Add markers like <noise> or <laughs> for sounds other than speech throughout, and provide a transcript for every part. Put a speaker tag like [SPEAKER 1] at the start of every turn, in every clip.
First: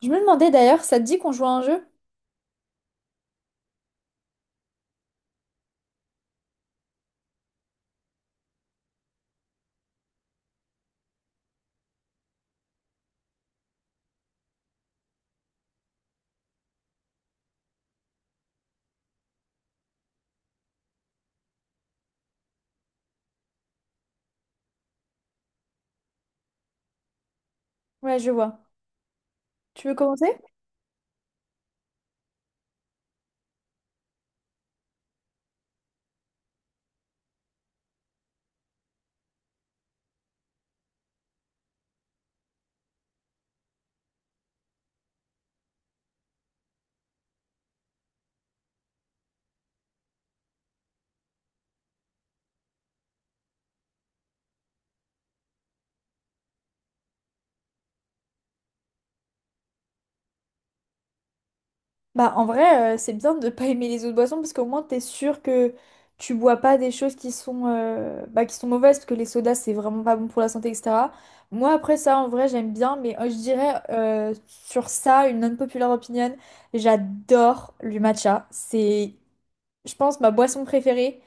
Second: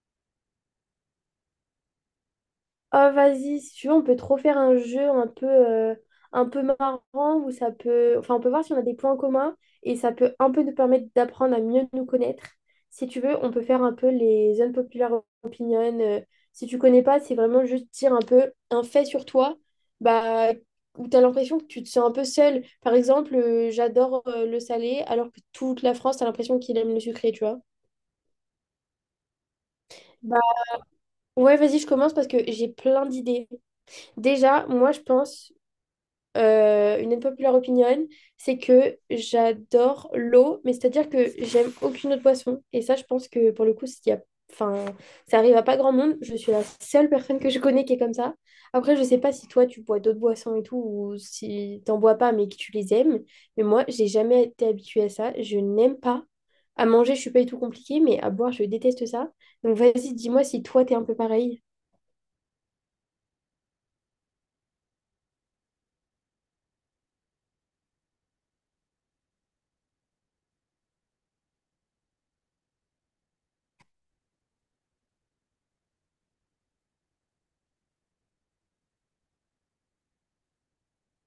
[SPEAKER 1] Je me demandais d'ailleurs, ça te dit qu'on joue à un jeu?
[SPEAKER 2] Oh, vas-y, si tu veux, on peut trop faire un jeu un peu marrant où ça peut… Enfin, on peut voir si on a des points communs et ça peut un peu nous permettre d'apprendre à mieux nous connaître. Si tu veux, on peut faire un peu les unpopular opinions. Si tu connais pas, c'est vraiment juste dire un peu un fait sur toi bah, où tu as l'impression que tu te sens un peu seul. Par exemple, j'adore le salé alors que toute la France, tu as l'impression qu'il aime le sucré, tu vois.
[SPEAKER 1] Ouais, je vois. Tu veux commencer?
[SPEAKER 2] Bah, ouais, vas-y, je commence parce que j'ai plein d'idées. Déjà, moi, je pense… une unpopular opinion, c'est que j'adore l'eau, mais c'est-à-dire que j'aime aucune autre boisson. Et ça, je pense que pour le coup, s'il y a… enfin, ça arrive à pas grand monde. Je suis la seule personne que je connais qui est comme ça. Après, je sais pas si toi, tu bois d'autres boissons et tout, ou si t'en bois pas, mais que tu les aimes. Mais moi, j'ai jamais été habituée à ça. Je n'aime pas. À manger, je suis pas du tout compliquée, mais à boire, je déteste ça. Donc vas-y, dis-moi si toi, t'es un peu pareil.
[SPEAKER 1] Bah, en vrai, c'est bien de ne pas aimer les autres boissons parce qu'au moins t'es sûr que tu bois pas des choses qui sont, bah, qui sont mauvaises parce que les sodas c'est vraiment pas bon pour la santé, etc. Moi, après ça, en vrai, j'aime bien, mais je dirais sur ça, une non-populaire opinion, j'adore le matcha. C'est je pense, ma boisson préférée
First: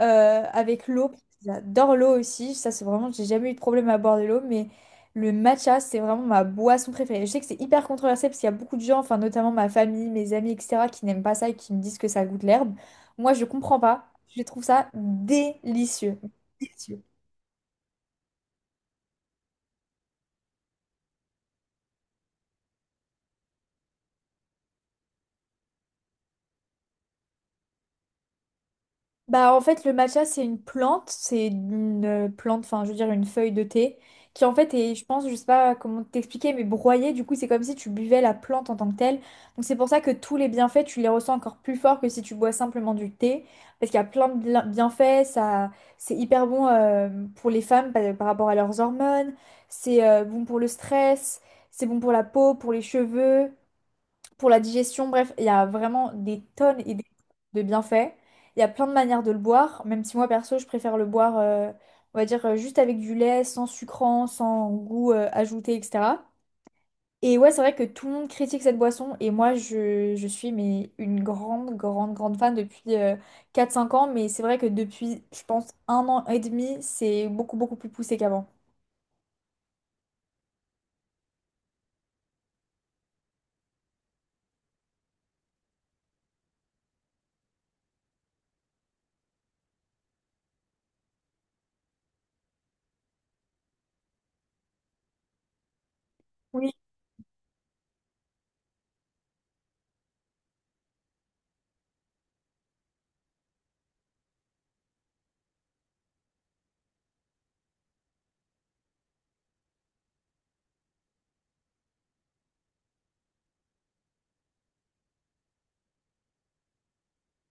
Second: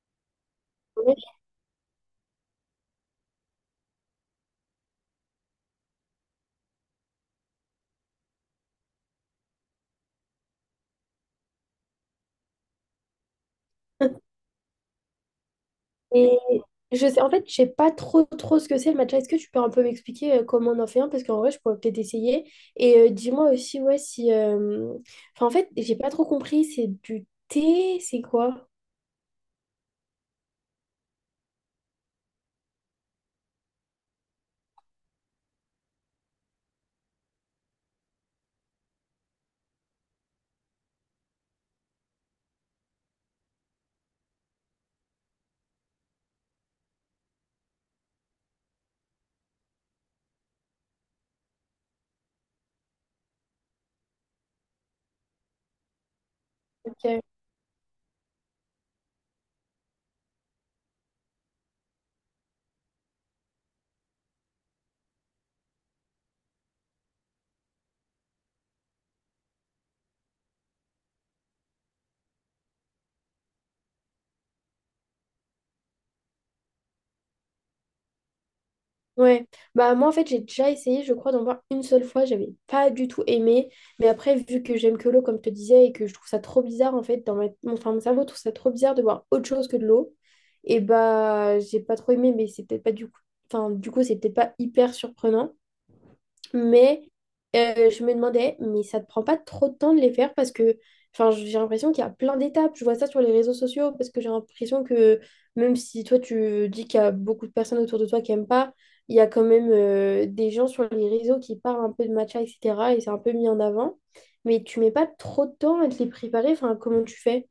[SPEAKER 1] avec l'eau. J'adore l'eau aussi. Ça, c'est vraiment, j'ai jamais eu de problème à boire de l'eau, mais le matcha, c'est vraiment ma boisson préférée. Je sais que c'est hyper controversé parce qu'il y a beaucoup de gens, enfin, notamment ma famille, mes amis, etc., qui n'aiment pas ça et qui me disent que ça goûte l'herbe. Moi, je comprends pas. Je trouve ça délicieux.
[SPEAKER 2] Ouais.
[SPEAKER 1] Délicieux.
[SPEAKER 2] Je sais, en fait, je sais pas trop trop ce que c'est le matcha. Est-ce que tu peux un peu m'expliquer comment on en fait un? Parce qu'en vrai, je pourrais peut-être essayer. Et dis-moi aussi, ouais, si. Enfin, en fait, j'ai pas trop compris. C'est du thé, c'est quoi?
[SPEAKER 1] Bah, en fait, le matcha, c'est une plante, enfin, je veux dire, une feuille de thé, qui en fait est, je pense, je sais pas comment t'expliquer, mais broyée, du coup, c'est comme si tu buvais la plante en tant que telle. Donc, c'est pour ça que tous les bienfaits, tu les ressens encore plus fort que si tu bois simplement du thé, parce qu'il y a plein de bienfaits. Ça, c'est hyper bon pour les femmes par rapport à leurs hormones, c'est bon pour le stress, c'est bon pour la peau, pour les cheveux pour la digestion. Bref, il y a vraiment des tonnes et des tonnes
[SPEAKER 2] Ok.
[SPEAKER 1] de bienfaits. Il y a plein de manières de le boire, même si moi perso, je préfère le boire, on va dire, juste avec du lait, sans sucrant, sans goût ajouté, etc. Et ouais, c'est vrai que tout le monde critique cette boisson, et moi, je suis mais une grande, grande, grande fan depuis 4-5 ans, mais c'est vrai que depuis, je pense, un an et demi, c'est beaucoup, beaucoup plus poussé qu'avant.
[SPEAKER 2] Ouais. Bah, moi, en fait, j'ai déjà essayé, je crois, d'en boire une seule fois. J'avais pas du tout aimé. Mais après, vu que j'aime que l'eau, comme je te disais, et que je trouve ça trop bizarre, en fait, dans ma… enfin, mon cerveau trouve ça trop bizarre de boire autre chose que de l'eau. Et bah, j'ai pas trop aimé, mais c'est peut-être pas du coup. Enfin, du coup, c'est peut-être pas hyper surprenant.
[SPEAKER 1] Oui.
[SPEAKER 2] Mais je me demandais, mais ça te prend pas trop de temps de les faire parce que enfin, j'ai l'impression qu'il y a plein d'étapes. Je vois ça sur les réseaux sociaux parce que j'ai l'impression que même si toi tu dis qu'il y a beaucoup de personnes autour de toi qui aiment pas, il y a quand même des gens sur les réseaux qui parlent un peu de matcha, etc. Et c'est un peu mis en avant. Mais tu mets pas trop de temps à te les préparer. Enfin, comment tu fais?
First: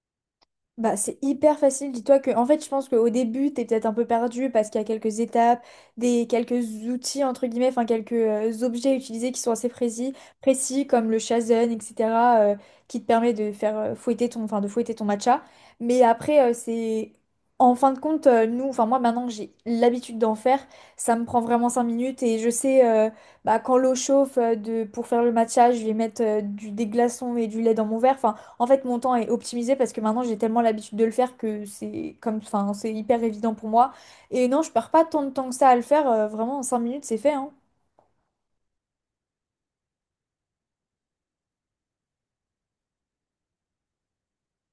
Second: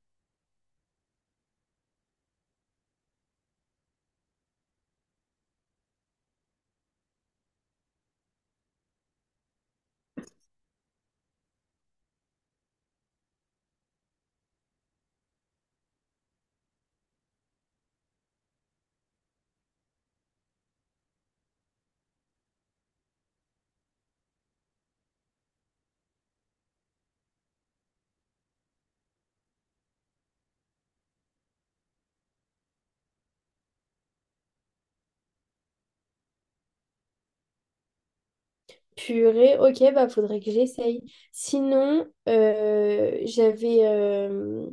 [SPEAKER 1] Bah, c'est hyper facile. Dis-toi que, en fait, je pense qu'au début, t'es peut-être un peu perdu parce qu'il y a quelques étapes, quelques outils, entre guillemets, enfin, quelques objets utilisés qui sont assez précis, précis comme le shazen, etc., euh, qui te permet de faire fouetter ton, enfin, de fouetter ton matcha. Mais après, c'est, en fin de compte, nous, enfin, moi, maintenant que j'ai l'habitude d'en faire, ça me prend vraiment 5 minutes et je sais, bah, quand l'eau chauffe pour faire le matcha, je vais mettre des glaçons et du lait dans mon verre. Enfin, en fait, mon temps est optimisé parce que maintenant j'ai tellement l'habitude de le faire que c'est comme, enfin, c'est hyper évident pour moi. Et non, je perds pas tant de temps que ça à le faire. Vraiment, en 5 minutes, c'est fait, hein.
[SPEAKER 2] Purée, ok, bah faudrait que j'essaye. Sinon, j'avais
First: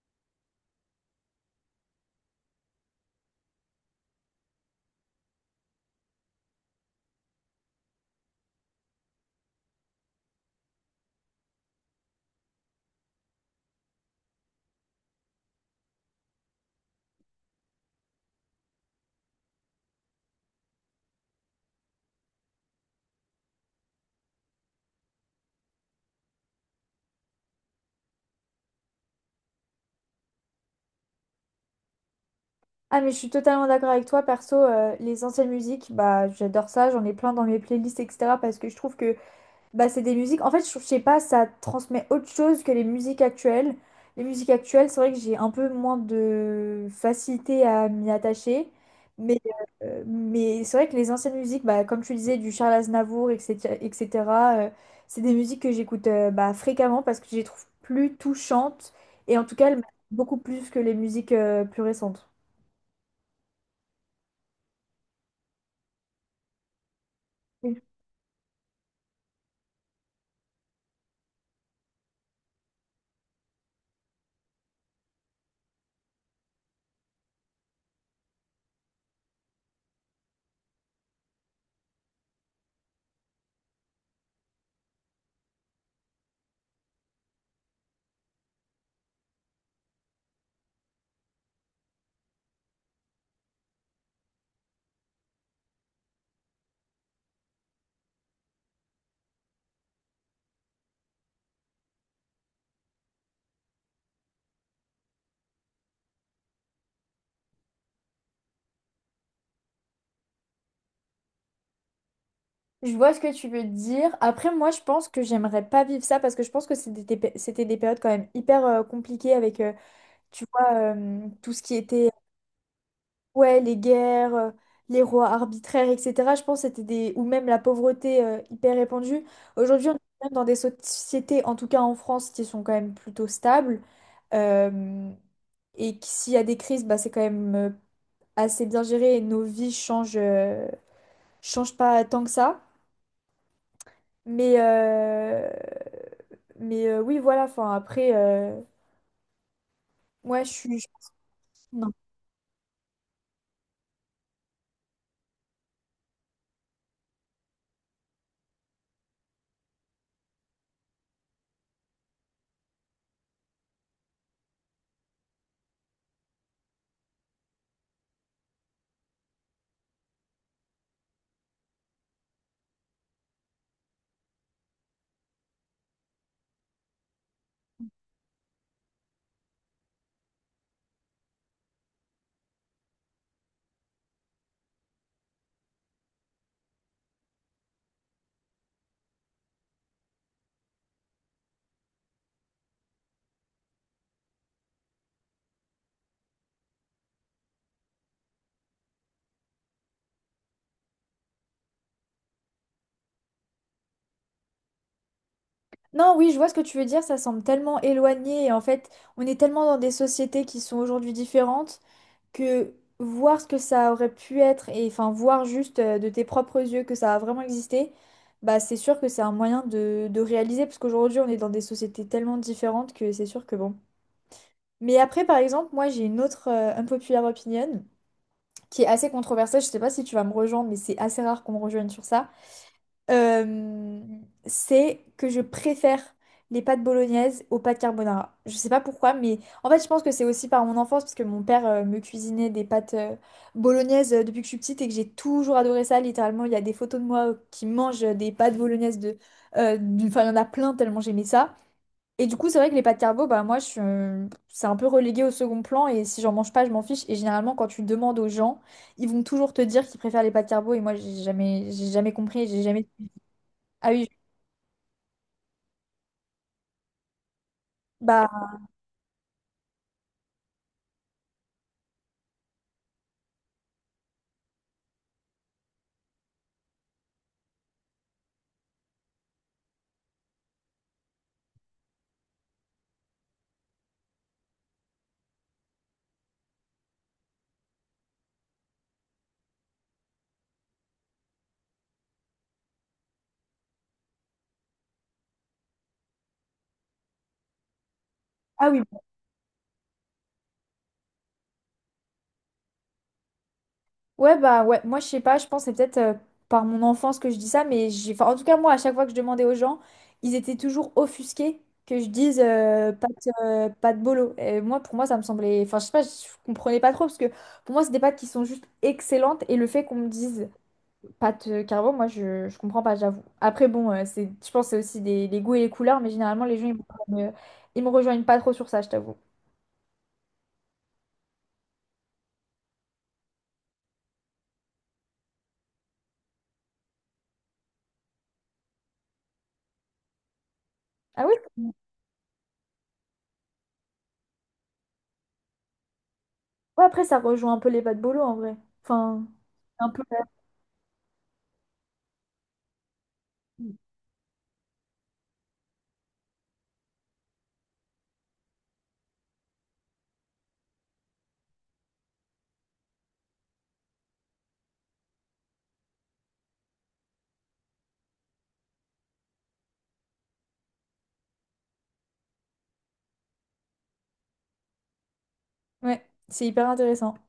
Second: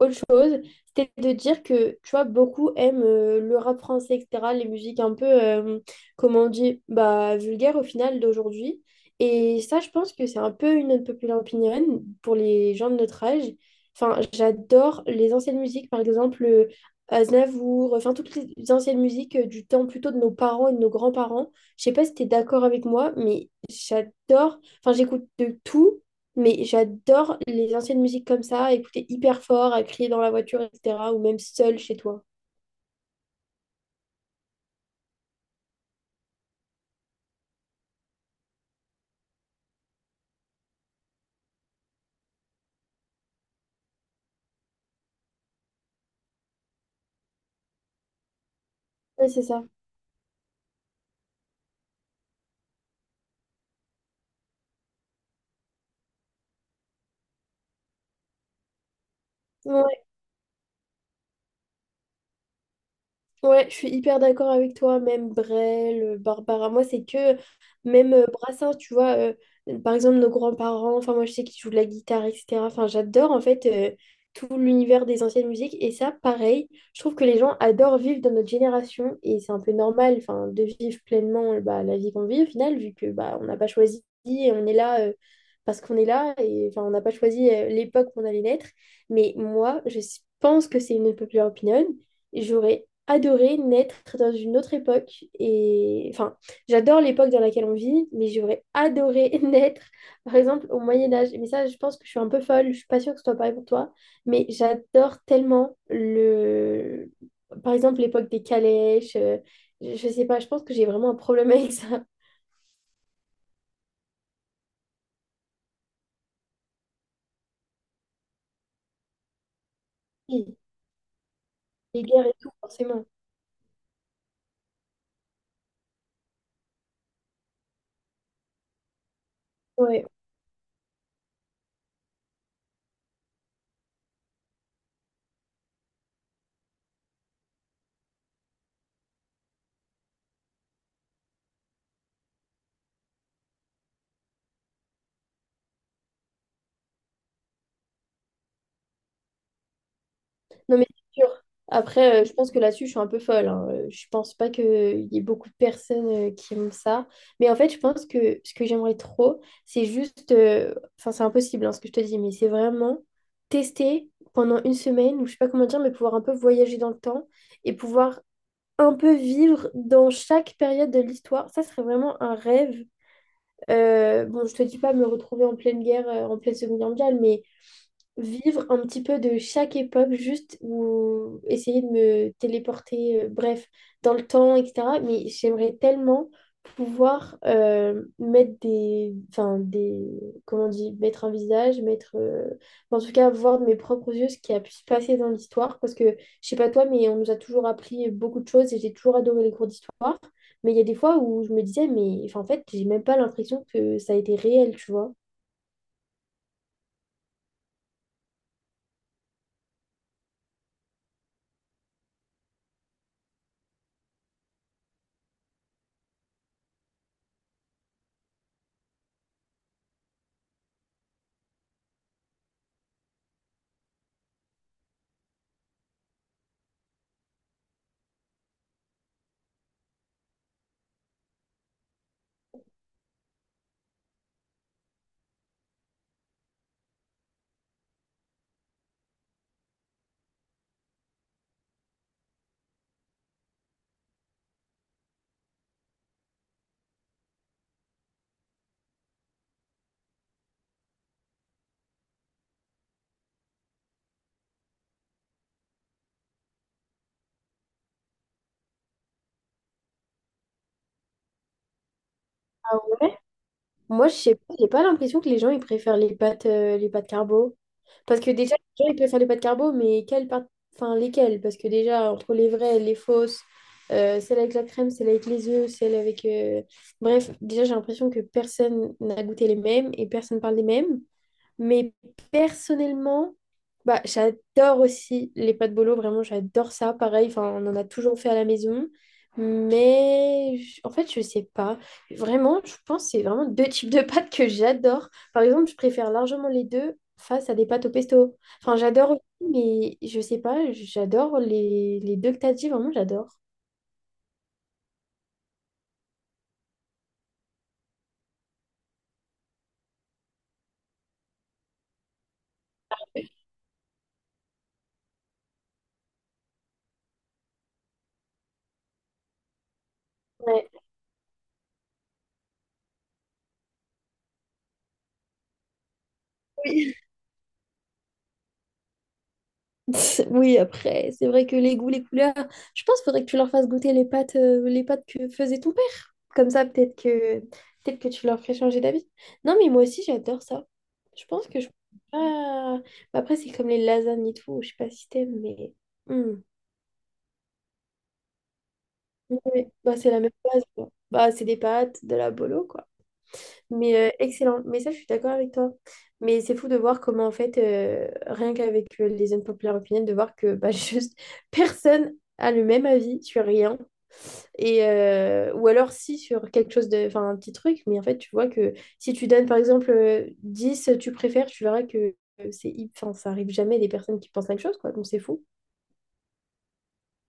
[SPEAKER 2] autre chose, c'était de dire que, tu vois, beaucoup aiment le rap français, etc., les musiques un peu, comment on dit, bah, vulgaires au final d'aujourd'hui. Et ça, je pense que c'est un peu une unpopular opinion pour les gens de notre âge. Enfin, j'adore les anciennes musiques, par exemple Aznavour, enfin toutes les anciennes musiques du temps plutôt de nos parents et de nos grands-parents. Je sais pas si t'es d'accord avec moi, mais j'adore, enfin j'écoute de tout. Mais j'adore les anciennes musiques comme ça, écouter hyper fort, à crier dans la voiture, etc. Ou même seul chez toi.
[SPEAKER 1] Ah, mais je suis totalement d'accord avec toi. Perso, les anciennes musiques, bah, j'adore ça. J'en ai plein dans mes playlists, etc. Parce que je trouve que bah, c'est des musiques. En fait, je sais pas, ça transmet autre chose que les musiques actuelles. Les musiques actuelles, c'est vrai que j'ai un peu moins de facilité à m'y attacher.
[SPEAKER 2] Ouais,
[SPEAKER 1] Mais,
[SPEAKER 2] c'est ça.
[SPEAKER 1] mais c'est vrai que les anciennes musiques, bah, comme tu disais, du Charles Aznavour, etc., etc., euh, c'est des musiques que j'écoute bah, fréquemment parce que je les trouve plus touchantes. Et en tout cas, elles m'attachent
[SPEAKER 2] Ouais,
[SPEAKER 1] beaucoup plus que les musiques plus récentes.
[SPEAKER 2] Ouais, je suis hyper d'accord avec toi, même Brel, Barbara. Moi, c'est que même Brassens, tu vois, par exemple, nos grands-parents, enfin, moi, je sais qu'ils jouent de la guitare, etc. Enfin, j'adore en fait tout l'univers des anciennes musiques. Et ça, pareil, je trouve que les gens adorent vivre dans notre génération et c'est un peu normal, enfin, de vivre pleinement bah, la vie qu'on vit au final, vu que bah, on n'a pas choisi et on est là parce qu'on est là et enfin, on n'a pas choisi l'époque où on allait naître. Mais moi, je pense que c'est une popular opinion. J'aurais adoré naître dans une autre époque et enfin j'adore l'époque dans laquelle on vit mais j'aurais adoré <laughs> naître par exemple au Moyen Âge mais ça je pense que je suis un peu folle, je suis pas sûre que ce soit pareil pour toi mais j'adore tellement le par exemple l'époque des calèches, je sais pas, je pense que j'ai vraiment un problème avec ça. <laughs>
[SPEAKER 1] Je vois ce que tu veux dire. Après, moi, je pense que j'aimerais pas vivre ça parce que je pense que c'était c'était des périodes quand même hyper compliquées avec, tu
[SPEAKER 2] Oui,
[SPEAKER 1] vois, tout ce qui
[SPEAKER 2] les
[SPEAKER 1] était,
[SPEAKER 2] guerres et tout forcément.
[SPEAKER 1] ouais, les guerres, les rois arbitraires, etc. Je pense que c'était ou même la pauvreté hyper répandue. Aujourd'hui, on est
[SPEAKER 2] Ouais.
[SPEAKER 1] quand même dans des sociétés, en tout cas en France, qui sont quand même plutôt stables. euh, et que s'il y a des crises, bah, c'est quand même assez bien géré et nos vies changent, changent pas tant que ça. Mais, euh, mais, oui, voilà, enfin après, moi je suis,
[SPEAKER 2] Non, mais c'est sûr.
[SPEAKER 1] Non.
[SPEAKER 2] Après, je pense que là-dessus, je suis un peu folle, hein. Je pense pas qu'il y ait beaucoup de personnes qui aiment ça. Mais en fait, je pense que ce que j'aimerais trop, c'est juste. Enfin, c'est impossible hein, ce que je te dis, mais c'est vraiment tester pendant une semaine, ou je sais pas comment dire, mais pouvoir un peu voyager dans le temps et pouvoir un peu vivre dans chaque période de l'histoire. Ça serait vraiment un rêve. Bon, je te dis pas me retrouver en pleine guerre, en pleine Seconde Guerre mondiale, mais vivre un petit peu de chaque époque, juste ou essayer de me téléporter, bref, dans le temps, etc. Mais j'aimerais tellement pouvoir mettre des, enfin des, comment on dit, mettre un visage, mettre, en tout cas voir de mes propres yeux ce qui a pu se passer dans l'histoire, parce que je sais pas toi, mais on nous a toujours appris beaucoup de choses et j'ai toujours adoré les cours d'histoire. Mais il y a des fois où je me disais, mais enfin, en fait, j'ai même pas l'impression que ça a été réel, tu vois.
[SPEAKER 1] Non, oui, je vois ce que tu veux dire, ça semble tellement éloigné et en fait, on est tellement dans des sociétés qui sont aujourd'hui différentes que voir ce que ça aurait pu être et enfin voir juste de tes propres yeux que ça a vraiment existé, bah c'est sûr que c'est un moyen de réaliser parce qu'aujourd'hui on est dans des sociétés tellement différentes que c'est sûr que bon. Mais après, par exemple, moi j'ai une autre unpopular opinion, qui est assez controversé, je sais pas si tu vas me rejoindre, mais c'est assez rare qu'on me rejoigne sur ça. euh, c'est que je préfère les pâtes bolognaises aux pâtes carbonara. Je sais pas pourquoi, mais en fait, je pense que c'est aussi par mon enfance, parce que mon père me cuisinait des pâtes bolognaises depuis que je suis petite et que j'ai toujours adoré ça. Littéralement, il y a des photos de moi qui mangent des pâtes bolognaises Enfin, il y en a plein tellement j'aimais ça. Et du coup, c'est vrai que les pâtes carbo, bah moi, je suis, c'est un peu relégué au second plan et si j'en mange pas, je m'en fiche. Et généralement, quand tu demandes aux gens, ils vont toujours te dire qu'ils préfèrent les pâtes carbo et moi, j'ai jamais compris, j'ai jamais. Ah
[SPEAKER 2] Moi,
[SPEAKER 1] oui,
[SPEAKER 2] je sais pas, j'ai pas l'impression que les gens ils préfèrent les pâtes carbo. Parce
[SPEAKER 1] bah
[SPEAKER 2] que déjà, les gens ils préfèrent les pâtes carbo, mais quelles pâtes, enfin lesquelles? Parce que déjà, entre les vraies, les fausses, celles avec la crème, celles avec les œufs, celles avec. Bref, déjà, j'ai l'impression que personne n'a goûté les mêmes et personne parle des mêmes. Mais personnellement, bah, j'adore aussi les pâtes bolo, vraiment, j'adore ça. Pareil, enfin, on en a toujours fait à la maison. Mais en fait, je sais pas. Vraiment, je pense que c'est vraiment deux types de pâtes que j'adore. Par exemple, je préfère largement les deux face à des pâtes au pesto.
[SPEAKER 1] ah
[SPEAKER 2] Enfin,
[SPEAKER 1] oui,
[SPEAKER 2] j'adore aussi, mais je sais pas, j'adore les deux que t'as dit, vraiment, j'adore.
[SPEAKER 1] ouais bah ouais. Moi, je sais pas, je pense que c'est peut-être par mon enfance que je dis ça, mais j'ai, enfin, en tout cas, moi, à chaque fois que je demandais aux gens, ils étaient toujours offusqués que je dise pâtes bolo. Et moi, pour moi, ça me semblait, enfin, je sais pas, je comprenais pas trop parce que pour moi, c'est des pâtes qui sont juste excellentes et le fait qu'on me dise
[SPEAKER 2] Ouais.
[SPEAKER 1] pâte carbo, moi je comprends pas, j'avoue. Après, bon, c'est, je pense que c'est aussi les goûts et les couleurs, mais généralement les gens ils me rejoignent pas trop sur ça, je t'avoue.
[SPEAKER 2] <laughs> Oui, après, c'est vrai que les goûts, les couleurs, je pense qu'il faudrait que tu leur fasses goûter les pâtes que faisait ton père. Comme ça, peut-être que tu leur ferais changer d'avis. Non, mais moi aussi, j'adore ça.
[SPEAKER 1] Ah
[SPEAKER 2] Je
[SPEAKER 1] oui?
[SPEAKER 2] pense que je… Ah. Bah, après, c'est comme les lasagnes et tout. Je sais pas si t'aimes, mais… Hmm.
[SPEAKER 1] Ouais, après ça rejoint un peu les pâtes bolo en vrai. Enfin,
[SPEAKER 2] Ouais.
[SPEAKER 1] un
[SPEAKER 2] Bah,
[SPEAKER 1] peu.
[SPEAKER 2] c'est
[SPEAKER 1] Ouais,
[SPEAKER 2] la même base, quoi. Bah, c'est des pâtes, de la bolo, quoi. Mais excellent. Mais ça, je suis d'accord avec toi. Mais c'est fou de voir comment, en fait, rien qu'avec les unpopular opinions, de voir que bah, <laughs> juste personne a le même avis sur rien. Et, ou alors, si, sur quelque chose de… Enfin, un petit truc. Mais en fait, tu vois que si tu donnes, par exemple, 10, tu préfères, tu verras que c'est… Enfin, ça arrive jamais des personnes qui pensent la même chose, quoi. Donc, c'est fou.
[SPEAKER 1] ouais, c'est hyper intéressant.